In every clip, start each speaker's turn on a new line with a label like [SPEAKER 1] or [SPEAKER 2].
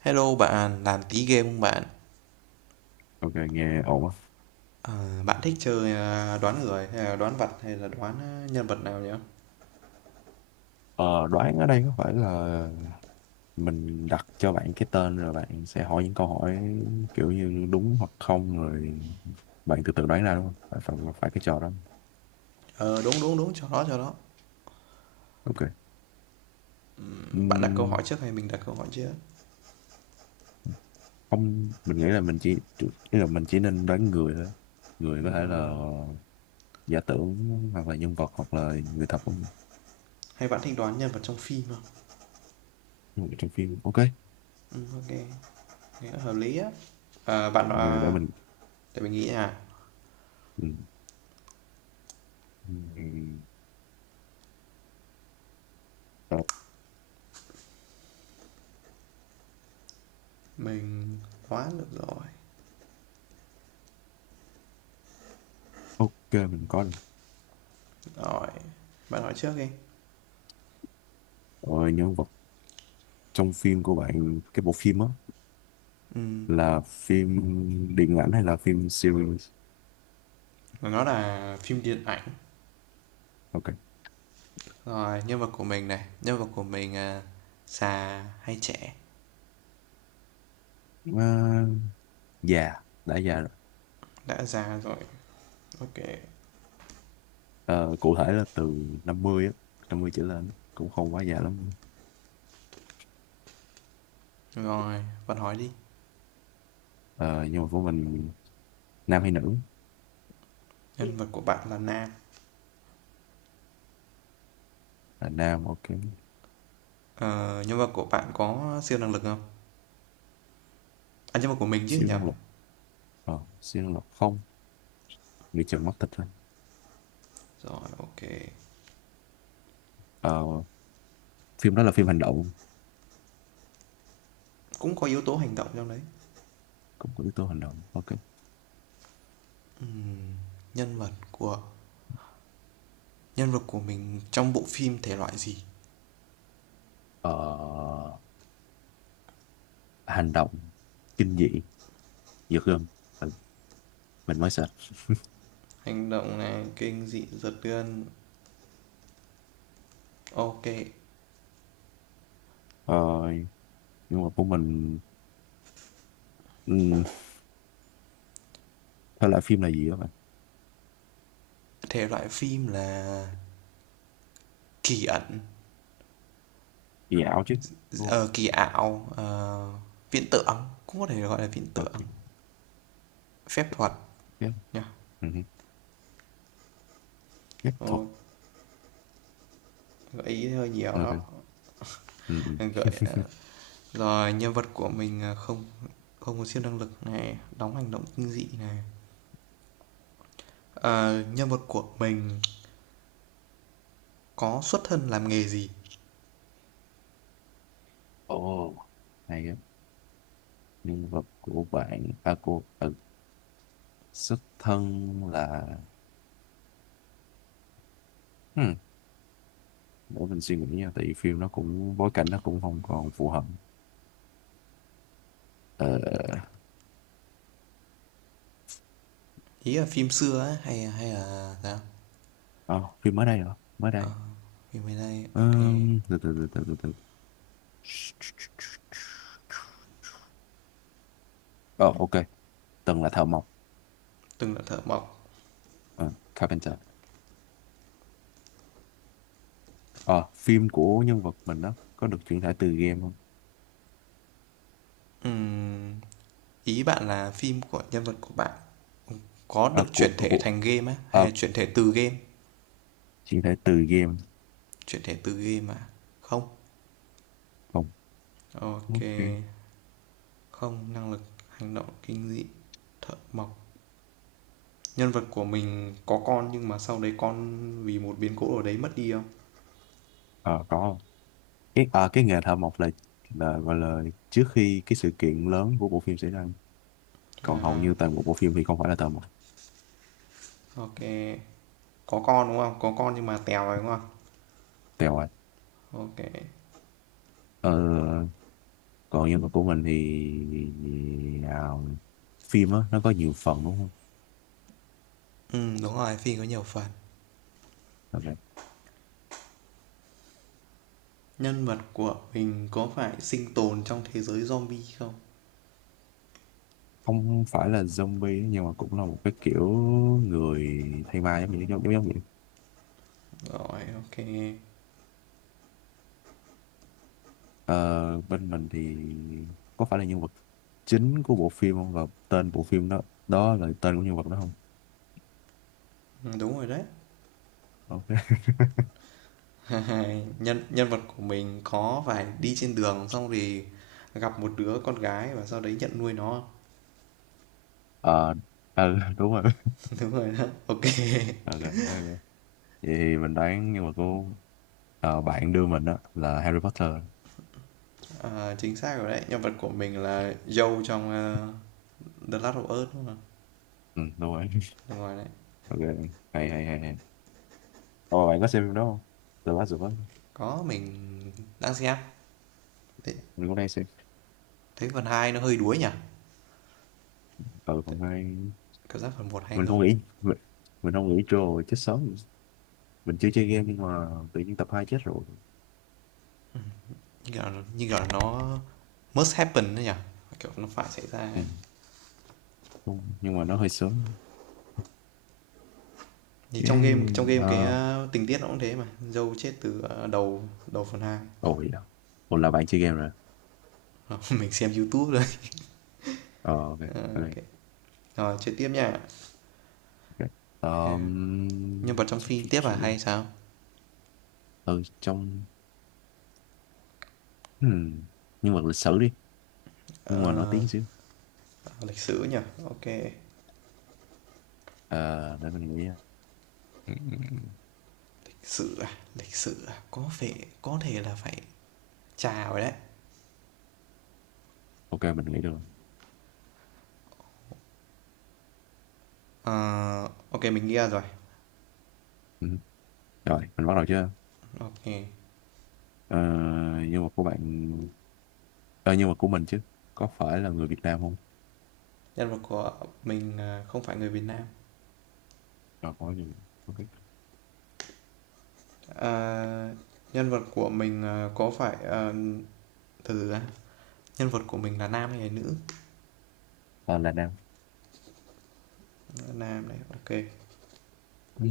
[SPEAKER 1] Hello bạn, làm tí game không bạn?
[SPEAKER 2] Ok, nghe ổn á.
[SPEAKER 1] Ờ, bạn thích chơi à, đoán người hay là đoán vật hay là nhân vật nào nhỉ?
[SPEAKER 2] Ờ, đoán ở đây có phải là mình đặt cho bạn cái tên rồi bạn sẽ hỏi những câu hỏi kiểu như đúng hoặc không rồi bạn tự tự đoán ra đúng không? Phải, phải, phải cái trò đó.
[SPEAKER 1] Ờ đúng đúng đúng, cho đó cho đó.
[SPEAKER 2] Ok.
[SPEAKER 1] Bạn đặt câu
[SPEAKER 2] Ừm,
[SPEAKER 1] hỏi trước hay mình đặt câu hỏi trước?
[SPEAKER 2] Không, mình nghĩ là mình chỉ ý là mình chỉ nên đoán người thôi. Người có thể là giả tưởng hoặc là nhân vật hoặc là người thật của mình.
[SPEAKER 1] Hay bạn thích đoán nhân vật trong phim không?
[SPEAKER 2] Nhân vật trong phim. Ok.
[SPEAKER 1] Ừ, ok, nghe hợp lý á. Bạn
[SPEAKER 2] Rồi để
[SPEAKER 1] à,
[SPEAKER 2] mình
[SPEAKER 1] để mình nghĩ à.
[SPEAKER 2] ừm, ừm, ờ,
[SPEAKER 1] Mình đoán được rồi.
[SPEAKER 2] ok mình có rồi.
[SPEAKER 1] Rồi, bạn hỏi trước đi.
[SPEAKER 2] Rồi nhân vật trong phim của bạn cái bộ phim á
[SPEAKER 1] Ừm,
[SPEAKER 2] là phim điện ảnh hay là phim series.
[SPEAKER 1] nó là phim điện ảnh.
[SPEAKER 2] Ok.
[SPEAKER 1] Rồi, nhân vật của mình à, già hay trẻ?
[SPEAKER 2] À, già đã già rồi.
[SPEAKER 1] Đã già rồi. Ok.
[SPEAKER 2] Ờ, cụ thể là từ 50 á, 50 trở lên á, cũng không quá già lắm.
[SPEAKER 1] Rồi, bạn hỏi đi.
[SPEAKER 2] Ờ, nhưng mà của mình nam hay nữ.
[SPEAKER 1] Nhân vật của bạn là nam.
[SPEAKER 2] Là nam, ok.
[SPEAKER 1] Ờ, nhân vật của bạn có siêu năng lực không? À, nhân vật của mình chứ
[SPEAKER 2] Siêu
[SPEAKER 1] nhầm.
[SPEAKER 2] năng lực, ờ, siêu năng lực không, người chồng mắt thịt thôi.
[SPEAKER 1] Rồi, ok.
[SPEAKER 2] Ờ, phim đó là phim hành động,
[SPEAKER 1] Cũng có yếu tố hành động trong đấy.
[SPEAKER 2] cũng có yếu tố hành động, ok.
[SPEAKER 1] Ừm, nhân vật của nhân vật của mình trong bộ phim thể loại gì?
[SPEAKER 2] Ờ, hành động kinh dị giật gân, mình, mình mới sợ.
[SPEAKER 1] Hành động này, kinh dị, giật gân. Ok.
[SPEAKER 2] Ờ, nhưng mà của mình, ừ, thể loại phim là gì đó.
[SPEAKER 1] Thể loại phim là kỳ ẩn,
[SPEAKER 2] Dạo chứ, đúng,
[SPEAKER 1] ờ, kỳ ảo, viễn tưởng. Cũng có thể gọi là viễn tưởng,
[SPEAKER 2] ok,
[SPEAKER 1] phép thuật
[SPEAKER 2] tiếp,
[SPEAKER 1] nha.
[SPEAKER 2] ừ. Phép thuật,
[SPEAKER 1] Ồ, gợi ý hơi nhiều đó.
[SPEAKER 2] ok, ừ, ừ.
[SPEAKER 1] Gợi rồi nhân vật của mình à, không không có siêu năng lực này, đóng hành động kinh dị này. Ờ, nhân vật của mình có xuất thân làm nghề gì?
[SPEAKER 2] Ồ, hay á. Nhân vật của bạn à của, ừ, xuất thân là, ừ, để mình suy nghĩ nha tại vì phim nó cũng bối cảnh nó cũng không còn phù hợp, ờ.
[SPEAKER 1] Ý là phim xưa á hay hay là sao?
[SPEAKER 2] À, phim mới đây hả, mới đây.
[SPEAKER 1] Ờ, phim mới đây, ok.
[SPEAKER 2] Từ từ từ từ từ từ ờ ok, từng là thợ mộc.
[SPEAKER 1] Từng là thợ mộc.
[SPEAKER 2] Ờ, carpenter. Ờ, phim của nhân vật mình đó có được chuyển thể từ game không?
[SPEAKER 1] Ừ, ý bạn là phim của nhân vật của bạn có
[SPEAKER 2] à,
[SPEAKER 1] được
[SPEAKER 2] của
[SPEAKER 1] chuyển thể
[SPEAKER 2] của
[SPEAKER 1] thành game á hay
[SPEAKER 2] à,
[SPEAKER 1] là chuyển thể từ game?
[SPEAKER 2] chuyển thể từ game
[SPEAKER 1] Chuyển thể từ game à? Không,
[SPEAKER 2] không,
[SPEAKER 1] ok.
[SPEAKER 2] ok.
[SPEAKER 1] Không năng lực, hành động kinh dị, thợ mộc. Nhân vật của mình có con nhưng mà sau đấy con vì một biến cố ở đấy mất đi không?
[SPEAKER 2] Ờ, có không? Cái à, cái nghề thợ mộc là gọi là trước khi cái sự kiện lớn của bộ phim xảy ra, còn hầu
[SPEAKER 1] À,
[SPEAKER 2] như toàn bộ bộ phim thì không phải là thợ mộc.
[SPEAKER 1] ok. Có con đúng không? Có con nhưng mà tèo rồi đúng không?
[SPEAKER 2] Tèo à.
[SPEAKER 1] Ok.
[SPEAKER 2] Ờ, còn nhân vật của mình thì, à, phim á nó có nhiều phần đúng không.
[SPEAKER 1] Ừ, đúng rồi, phim có nhiều phần.
[SPEAKER 2] Ok.
[SPEAKER 1] Nhân vật của mình có phải sinh tồn trong thế giới zombie không?
[SPEAKER 2] Không phải là zombie nhưng mà cũng là một cái kiểu người thay ma giống như giống giống giống vậy.
[SPEAKER 1] Rồi, ok.
[SPEAKER 2] Ờ, bên mình thì có phải là nhân vật chính của bộ phim không và tên bộ phim đó đó là tên của nhân vật đó không?
[SPEAKER 1] Ừ, đúng rồi đấy.
[SPEAKER 2] Ok.
[SPEAKER 1] nhân nhân vật của mình có phải đi trên đường xong thì gặp một đứa con gái và sau đấy nhận nuôi nó?
[SPEAKER 2] Ờ, ừ, đúng rồi.
[SPEAKER 1] đúng rồi đó, ok.
[SPEAKER 2] Ờ, ờ, ờ. Vậy thì mình đoán nhưng mà cô, ờ, bạn đưa mình á là Harry Potter.
[SPEAKER 1] À, chính xác rồi đấy, nhân vật của mình là Joe trong The Last of Us đúng không?
[SPEAKER 2] Ừ, đúng rồi.
[SPEAKER 1] Đúng rồi đấy.
[SPEAKER 2] Ok, hay hay hay hay. Ồ, bạn có xem phim đó không? The Last of Us.
[SPEAKER 1] Có, mình đang xem. Thế,
[SPEAKER 2] Mình cũng đang xem.
[SPEAKER 1] phần 2 nó hơi đuối nhỉ?
[SPEAKER 2] Ở
[SPEAKER 1] Thế-
[SPEAKER 2] phần 2.
[SPEAKER 1] Cảm giác phần một hay
[SPEAKER 2] Mình không
[SPEAKER 1] hơn.
[SPEAKER 2] nghĩ, mình, mình không nghĩ rồi chết sớm. Mình chưa chơi game nhưng mà tự nhiên tập 2 chết rồi.
[SPEAKER 1] Như kiểu là, nó must happen đấy nhỉ? Kiểu nó phải xảy ra.
[SPEAKER 2] Ừ,
[SPEAKER 1] Thì
[SPEAKER 2] đúng. Nhưng mà nó hơi sớm. Chứ,
[SPEAKER 1] trong game
[SPEAKER 2] ờ,
[SPEAKER 1] tình tiết nó cũng thế mà. Dâu chết từ đầu đầu phần hai.
[SPEAKER 2] ồ, vậy đó. Ồ, là bạn chơi game rồi.
[SPEAKER 1] mình xem YouTube rồi.
[SPEAKER 2] Ờ, ok, ok.
[SPEAKER 1] Ok. Rồi chơi tiếp nha.
[SPEAKER 2] Ok.
[SPEAKER 1] Ờ, Nhân vật
[SPEAKER 2] Ờm,
[SPEAKER 1] trong phim tiếp à hay sao?
[SPEAKER 2] ừ, trong hmm, nhưng mà lịch sử đi, nhưng mà nổi
[SPEAKER 1] Ờ,
[SPEAKER 2] tiếng xíu.
[SPEAKER 1] lịch sử nhỉ? Ok.
[SPEAKER 2] Ờ, để mình nghĩ. Ừ, ừ, ừ.
[SPEAKER 1] Lịch sử à? Lịch sử à? Có thể là phải trà rồi đấy.
[SPEAKER 2] Ok mình nghĩ được rồi.
[SPEAKER 1] Ờ, OK, mình nghĩ ra rồi.
[SPEAKER 2] Ừ. Rồi mình bắt đầu chưa.
[SPEAKER 1] OK,
[SPEAKER 2] Ờ, nhưng mà của bạn, ờ, nhưng mà của mình chứ, có phải là người Việt Nam không?
[SPEAKER 1] nhân vật của mình, không phải người Việt Nam.
[SPEAKER 2] Ờ, có gì, ok.
[SPEAKER 1] Ờ, nhân vật của mình, có phải, từ từ, nhân vật của mình là nam hay là nữ?
[SPEAKER 2] Ờ, là Nam.
[SPEAKER 1] Nam này, OK,
[SPEAKER 2] Ừ.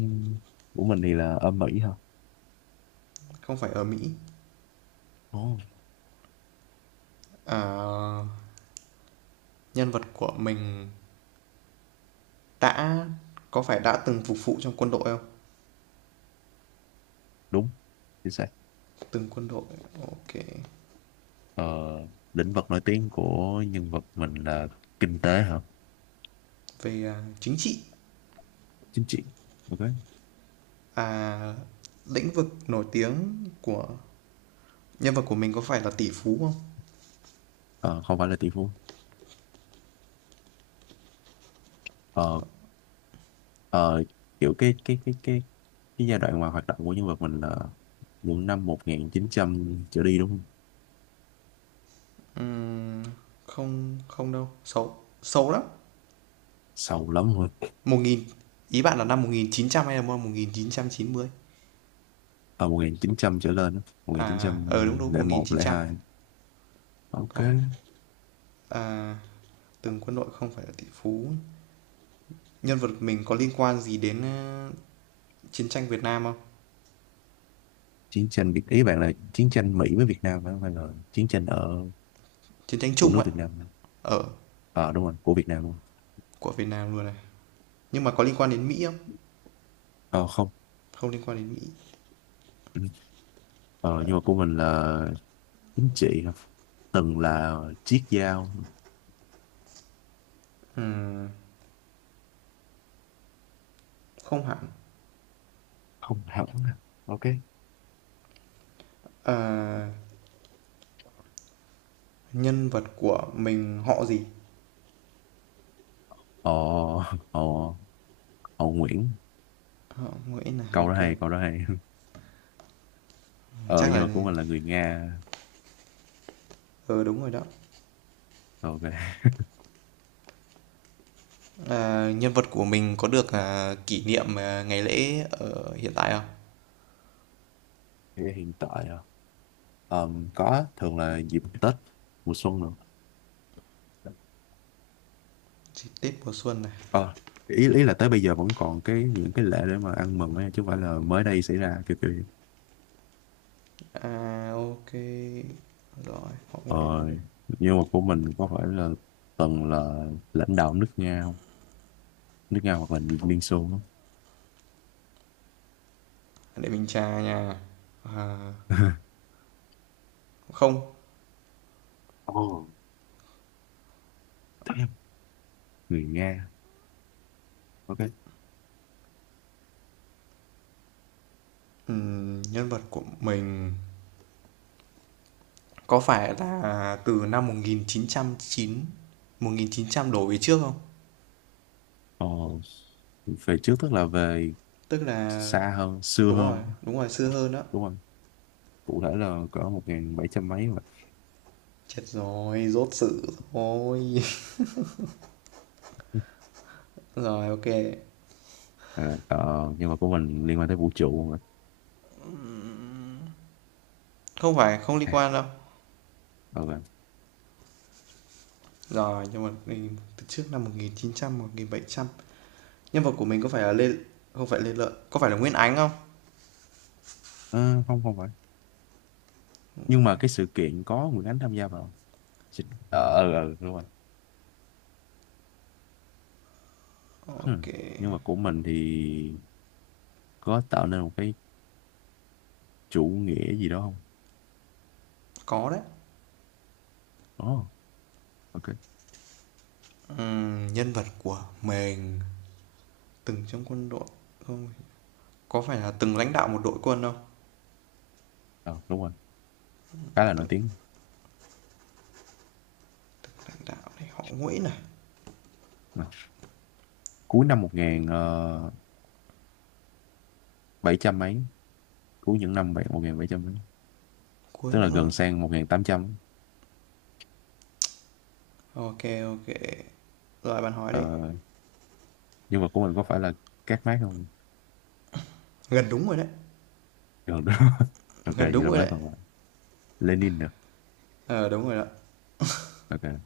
[SPEAKER 2] Của mình thì là ở Mỹ hả.
[SPEAKER 1] không phải ở Mỹ.
[SPEAKER 2] Ồ,
[SPEAKER 1] Ờ, nhân vật của mình đã có phải đã từng phục vụ trong quân đội không?
[SPEAKER 2] đúng chính xác.
[SPEAKER 1] Từng quân đội, OK.
[SPEAKER 2] Ờ, lĩnh vực nổi tiếng của nhân vật mình là kinh tế hả.
[SPEAKER 1] Chính trị,
[SPEAKER 2] Chính trị, ok.
[SPEAKER 1] à, lĩnh vực nổi tiếng của nhân vật của mình có phải là tỷ phú không?
[SPEAKER 2] Ờ, không phải là tỷ phú. Ờ, ờ, kiểu cái giai đoạn mà hoạt động của nhân vật mình là những năm 1900 trở đi đúng không?
[SPEAKER 1] Không, không đâu, xấu, xấu lắm.
[SPEAKER 2] Sâu lắm luôn.
[SPEAKER 1] Một nghìn. Ý bạn là năm 1900 hay là 50?
[SPEAKER 2] Ở 1900 trở lên á. một nghìn chín
[SPEAKER 1] À,
[SPEAKER 2] trăm
[SPEAKER 1] đúng đúng, một
[SPEAKER 2] lẻ
[SPEAKER 1] nghìn
[SPEAKER 2] một,
[SPEAKER 1] chín
[SPEAKER 2] lẻ
[SPEAKER 1] trăm
[SPEAKER 2] hai, ok.
[SPEAKER 1] Có, à từng quân đội, không phải là tỷ phú. Nhân vật mình có liên quan gì đến chiến tranh Việt Nam không?
[SPEAKER 2] Chiến tranh Việt, ý bạn là chiến tranh Mỹ với Việt Nam phải không hay là chiến tranh ở
[SPEAKER 1] Chiến tranh
[SPEAKER 2] của
[SPEAKER 1] chung
[SPEAKER 2] nước
[SPEAKER 1] ấy,
[SPEAKER 2] Việt Nam.
[SPEAKER 1] ở
[SPEAKER 2] Ờ, đúng rồi, của Việt Nam luôn.
[SPEAKER 1] của Việt Nam luôn này. Nhưng mà có liên quan đến Mỹ không?
[SPEAKER 2] Ờ, không.
[SPEAKER 1] Không liên quan đến Mỹ.
[SPEAKER 2] Ừ. Ờ, nhưng mà của mình là chính trị hả? Từng là chiếc dao.
[SPEAKER 1] Không hẳn.
[SPEAKER 2] Không hẳn, ok.
[SPEAKER 1] À, nhân vật của mình họ gì?
[SPEAKER 2] ờ ờ ờ Nguyễn.
[SPEAKER 1] Họ Nguyễn này,
[SPEAKER 2] Câu đó
[SPEAKER 1] ok.
[SPEAKER 2] hay, câu đó hay. Ờ,
[SPEAKER 1] Chắc
[SPEAKER 2] nhưng
[SPEAKER 1] là
[SPEAKER 2] mà của mình là người Nga.
[SPEAKER 1] ờ ừ, đúng rồi đó.
[SPEAKER 2] Ok.
[SPEAKER 1] Ờ, nhân vật của mình có được kỷ niệm ngày lễ ở hiện tại không?
[SPEAKER 2] Thì hiện tại à, có thường là dịp Tết mùa xuân nữa.
[SPEAKER 1] Dịp Tết mùa xuân này.
[SPEAKER 2] Ờ, ý ý là tới bây giờ vẫn còn cái những cái lễ để mà ăn mừng ấy, chứ không phải là mới đây xảy ra kiểu kiểu vậy.
[SPEAKER 1] À, ok. Rồi, họ
[SPEAKER 2] Ờ,
[SPEAKER 1] Nguyễn, ok.
[SPEAKER 2] nhưng mà của mình có phải là từng là lãnh đạo nước Nga không, nước Nga hoặc là Liên Xô không?
[SPEAKER 1] Để mình tra nha. À, không.
[SPEAKER 2] Ồ, damn, người Nga, ok.
[SPEAKER 1] Nhân vật của mình có phải là từ năm một một nghìn nghìn chín trăm đổ về trước không?
[SPEAKER 2] Ồ, về trước tức là về
[SPEAKER 1] Tức là
[SPEAKER 2] xa hơn, xưa hơn
[SPEAKER 1] đúng rồi xưa hơn đó.
[SPEAKER 2] đúng không? Cụ thể là cỡ 1700 mấy mà.
[SPEAKER 1] Chết rồi, rốt sự rồi. Rồi, ok.
[SPEAKER 2] Ờ, ờ, nhưng mà của mình liên quan tới vũ trụ mà.
[SPEAKER 1] Không phải, không liên
[SPEAKER 2] À,
[SPEAKER 1] quan đâu.
[SPEAKER 2] ờ vâng.
[SPEAKER 1] Rồi, nhưng mà mình từ trước năm một một nghìn nghìn chín trăm 1700. Nhân vật của mình có phải là Lê, không phải Lê Lợi, có phải là Nguyễn Ánh không?
[SPEAKER 2] Ờ, không không phải, nhưng mà cái sự kiện có Nguyễn Ánh tham gia vào. Chị-, đúng rồi. Hmm.
[SPEAKER 1] OK,
[SPEAKER 2] Nhưng mà của mình thì có tạo nên một cái chủ nghĩa gì đó không?
[SPEAKER 1] có đấy.
[SPEAKER 2] Ồ, ok.
[SPEAKER 1] Nhân vật của mình từng trong quân đội không? Có phải là từng lãnh đạo một đội quân không?
[SPEAKER 2] Ờ, đúng rồi, khá là nổi
[SPEAKER 1] Từng,
[SPEAKER 2] tiếng.
[SPEAKER 1] từng lãnh đạo này, họ Nguyễn này,
[SPEAKER 2] Ờ. Cuối năm 1700 mấy, cuối những năm 1700 mấy,
[SPEAKER 1] cuối
[SPEAKER 2] tức là
[SPEAKER 1] những là
[SPEAKER 2] gần sang 1800.
[SPEAKER 1] OK, OK. Rồi bạn hỏi
[SPEAKER 2] Ờ,
[SPEAKER 1] đi.
[SPEAKER 2] nhưng mà của mình có phải là Các Mác không?
[SPEAKER 1] Gần đúng rồi đấy,
[SPEAKER 2] Gần đó, ok
[SPEAKER 1] gần
[SPEAKER 2] vậy
[SPEAKER 1] đúng
[SPEAKER 2] là
[SPEAKER 1] rồi
[SPEAKER 2] với
[SPEAKER 1] đấy.
[SPEAKER 2] còn lại Lenin được,
[SPEAKER 1] Ờ à, đúng rồi đó.
[SPEAKER 2] ok.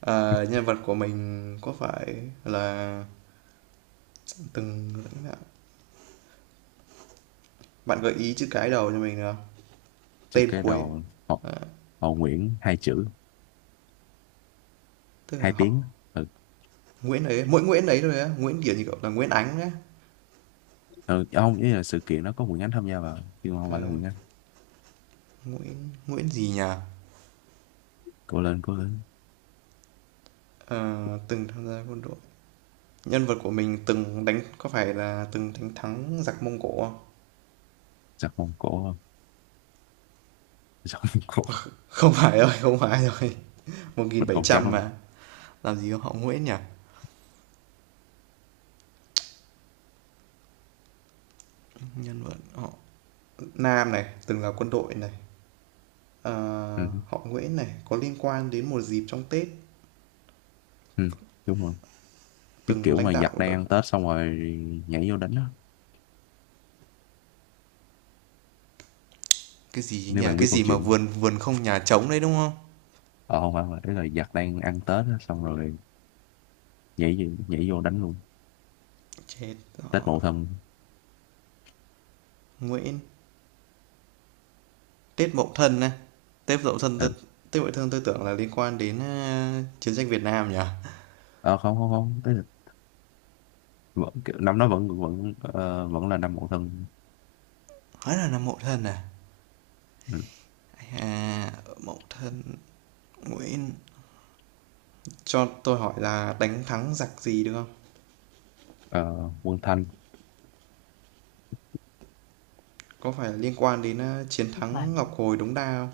[SPEAKER 1] Ờ, nhân vật của mình có phải là từng lãnh đạo. Bạn gợi ý chữ cái đầu cho mình được không?
[SPEAKER 2] Chữ
[SPEAKER 1] Tên
[SPEAKER 2] cái
[SPEAKER 1] cuối,
[SPEAKER 2] đầu. Họ, họ Nguyễn, hai chữ,
[SPEAKER 1] tức là
[SPEAKER 2] hai
[SPEAKER 1] họ
[SPEAKER 2] tiếng, ừ.
[SPEAKER 1] Nguyễn ấy, mỗi Nguyễn ấy thôi á, Nguyễn kiểu như cậu là Nguyễn Ánh đấy.
[SPEAKER 2] Ừ, ông ý là sự kiện nó có Nguyễn Ánh tham gia vào chứ không
[SPEAKER 1] Ờ,
[SPEAKER 2] phải là Nguyễn Ánh.
[SPEAKER 1] Nguyễn Nguyễn gì nhỉ?
[SPEAKER 2] Cố lên cố lên.
[SPEAKER 1] Ờ, từng tham gia quân đội. Nhân vật của mình từng đánh có phải là từng đánh thắng giặc Mông Cổ không?
[SPEAKER 2] Giặt Mông Cổ không, giặt Mông Cổ.
[SPEAKER 1] Không phải rồi, không phải rồi. một nghìn
[SPEAKER 2] Mình
[SPEAKER 1] bảy
[SPEAKER 2] còn chắc
[SPEAKER 1] trăm
[SPEAKER 2] luôn.
[SPEAKER 1] mà. Làm gì có họ Nguyễn nhỉ? Nhân vật họ Nam này, từng là quân đội này. Ờ,
[SPEAKER 2] Ừ,
[SPEAKER 1] họ Nguyễn này có liên quan đến một dịp trong Tết,
[SPEAKER 2] ừ, đúng rồi. Cái
[SPEAKER 1] từng
[SPEAKER 2] kiểu
[SPEAKER 1] lãnh
[SPEAKER 2] mà
[SPEAKER 1] đạo
[SPEAKER 2] giặt đang
[SPEAKER 1] đội.
[SPEAKER 2] ăn Tết xong rồi nhảy vô đánh á.
[SPEAKER 1] Cái gì
[SPEAKER 2] Nếu
[SPEAKER 1] nhỉ?
[SPEAKER 2] bạn biết
[SPEAKER 1] Cái
[SPEAKER 2] câu
[SPEAKER 1] gì mà
[SPEAKER 2] chuyện,
[SPEAKER 1] vườn vườn không nhà trống đấy đúng không?
[SPEAKER 2] ờ không phải, mà ý là giặt đang ăn Tết á xong rồi nhảy vô đánh luôn.
[SPEAKER 1] Chết
[SPEAKER 2] Tết
[SPEAKER 1] họ
[SPEAKER 2] Mậu Thân.
[SPEAKER 1] Nguyễn. Tiết Mậu Thân này, Tiết Mậu Thân tôi.
[SPEAKER 2] Ừ.
[SPEAKER 1] Tiết Mậu Thân tôi tưởng là liên quan đến chiến tranh Việt Nam nhỉ?
[SPEAKER 2] Ờ, không không không, ý là vẫn, năm đó vẫn vẫn ờ, vẫn là năm Mậu Thân.
[SPEAKER 1] Hóa là Mậu Thân à?
[SPEAKER 2] Ừ.
[SPEAKER 1] À, Mậu Thân Nguyễn, cho tôi hỏi là đánh thắng giặc gì được không?
[SPEAKER 2] Ờ, Quân Thanh.
[SPEAKER 1] Có phải liên quan đến chiến
[SPEAKER 2] Lúc này,
[SPEAKER 1] thắng Ngọc Hồi Đống Đa không?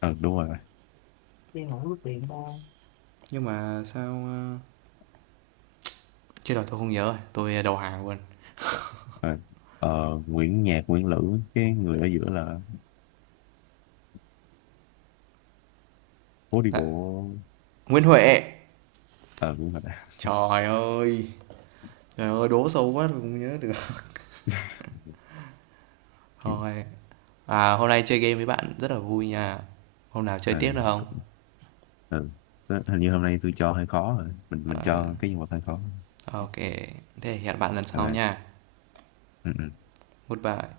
[SPEAKER 2] ừ, đúng rồi.
[SPEAKER 1] Nhưng mà sao chết rồi tôi không nhớ rồi, tôi đầu hàng luôn.
[SPEAKER 2] À, ờ, Nguyễn Nhạc Nguyễn Lữ, cái người ở giữa là phố đi
[SPEAKER 1] Dạ.
[SPEAKER 2] bộ.
[SPEAKER 1] Nguyễn Huệ.
[SPEAKER 2] Ờ, đúng rồi đã.
[SPEAKER 1] Trời ơi. Trời ơi đố sâu quá tôi không nhớ được.
[SPEAKER 2] Chịu.
[SPEAKER 1] Thôi, hôm nay chơi game với bạn rất là vui nha. Hôm nào chơi
[SPEAKER 2] Ờ,
[SPEAKER 1] tiếp được
[SPEAKER 2] ừ,
[SPEAKER 1] không?
[SPEAKER 2] ờ. Đó, hình như hôm nay tôi cho hơi khó rồi, mình cho cái nhân vật hơi khó.
[SPEAKER 1] Ok, thế hẹn bạn lần
[SPEAKER 2] Ờ,
[SPEAKER 1] sau nha.
[SPEAKER 2] ừ, ừ.
[SPEAKER 1] Goodbye.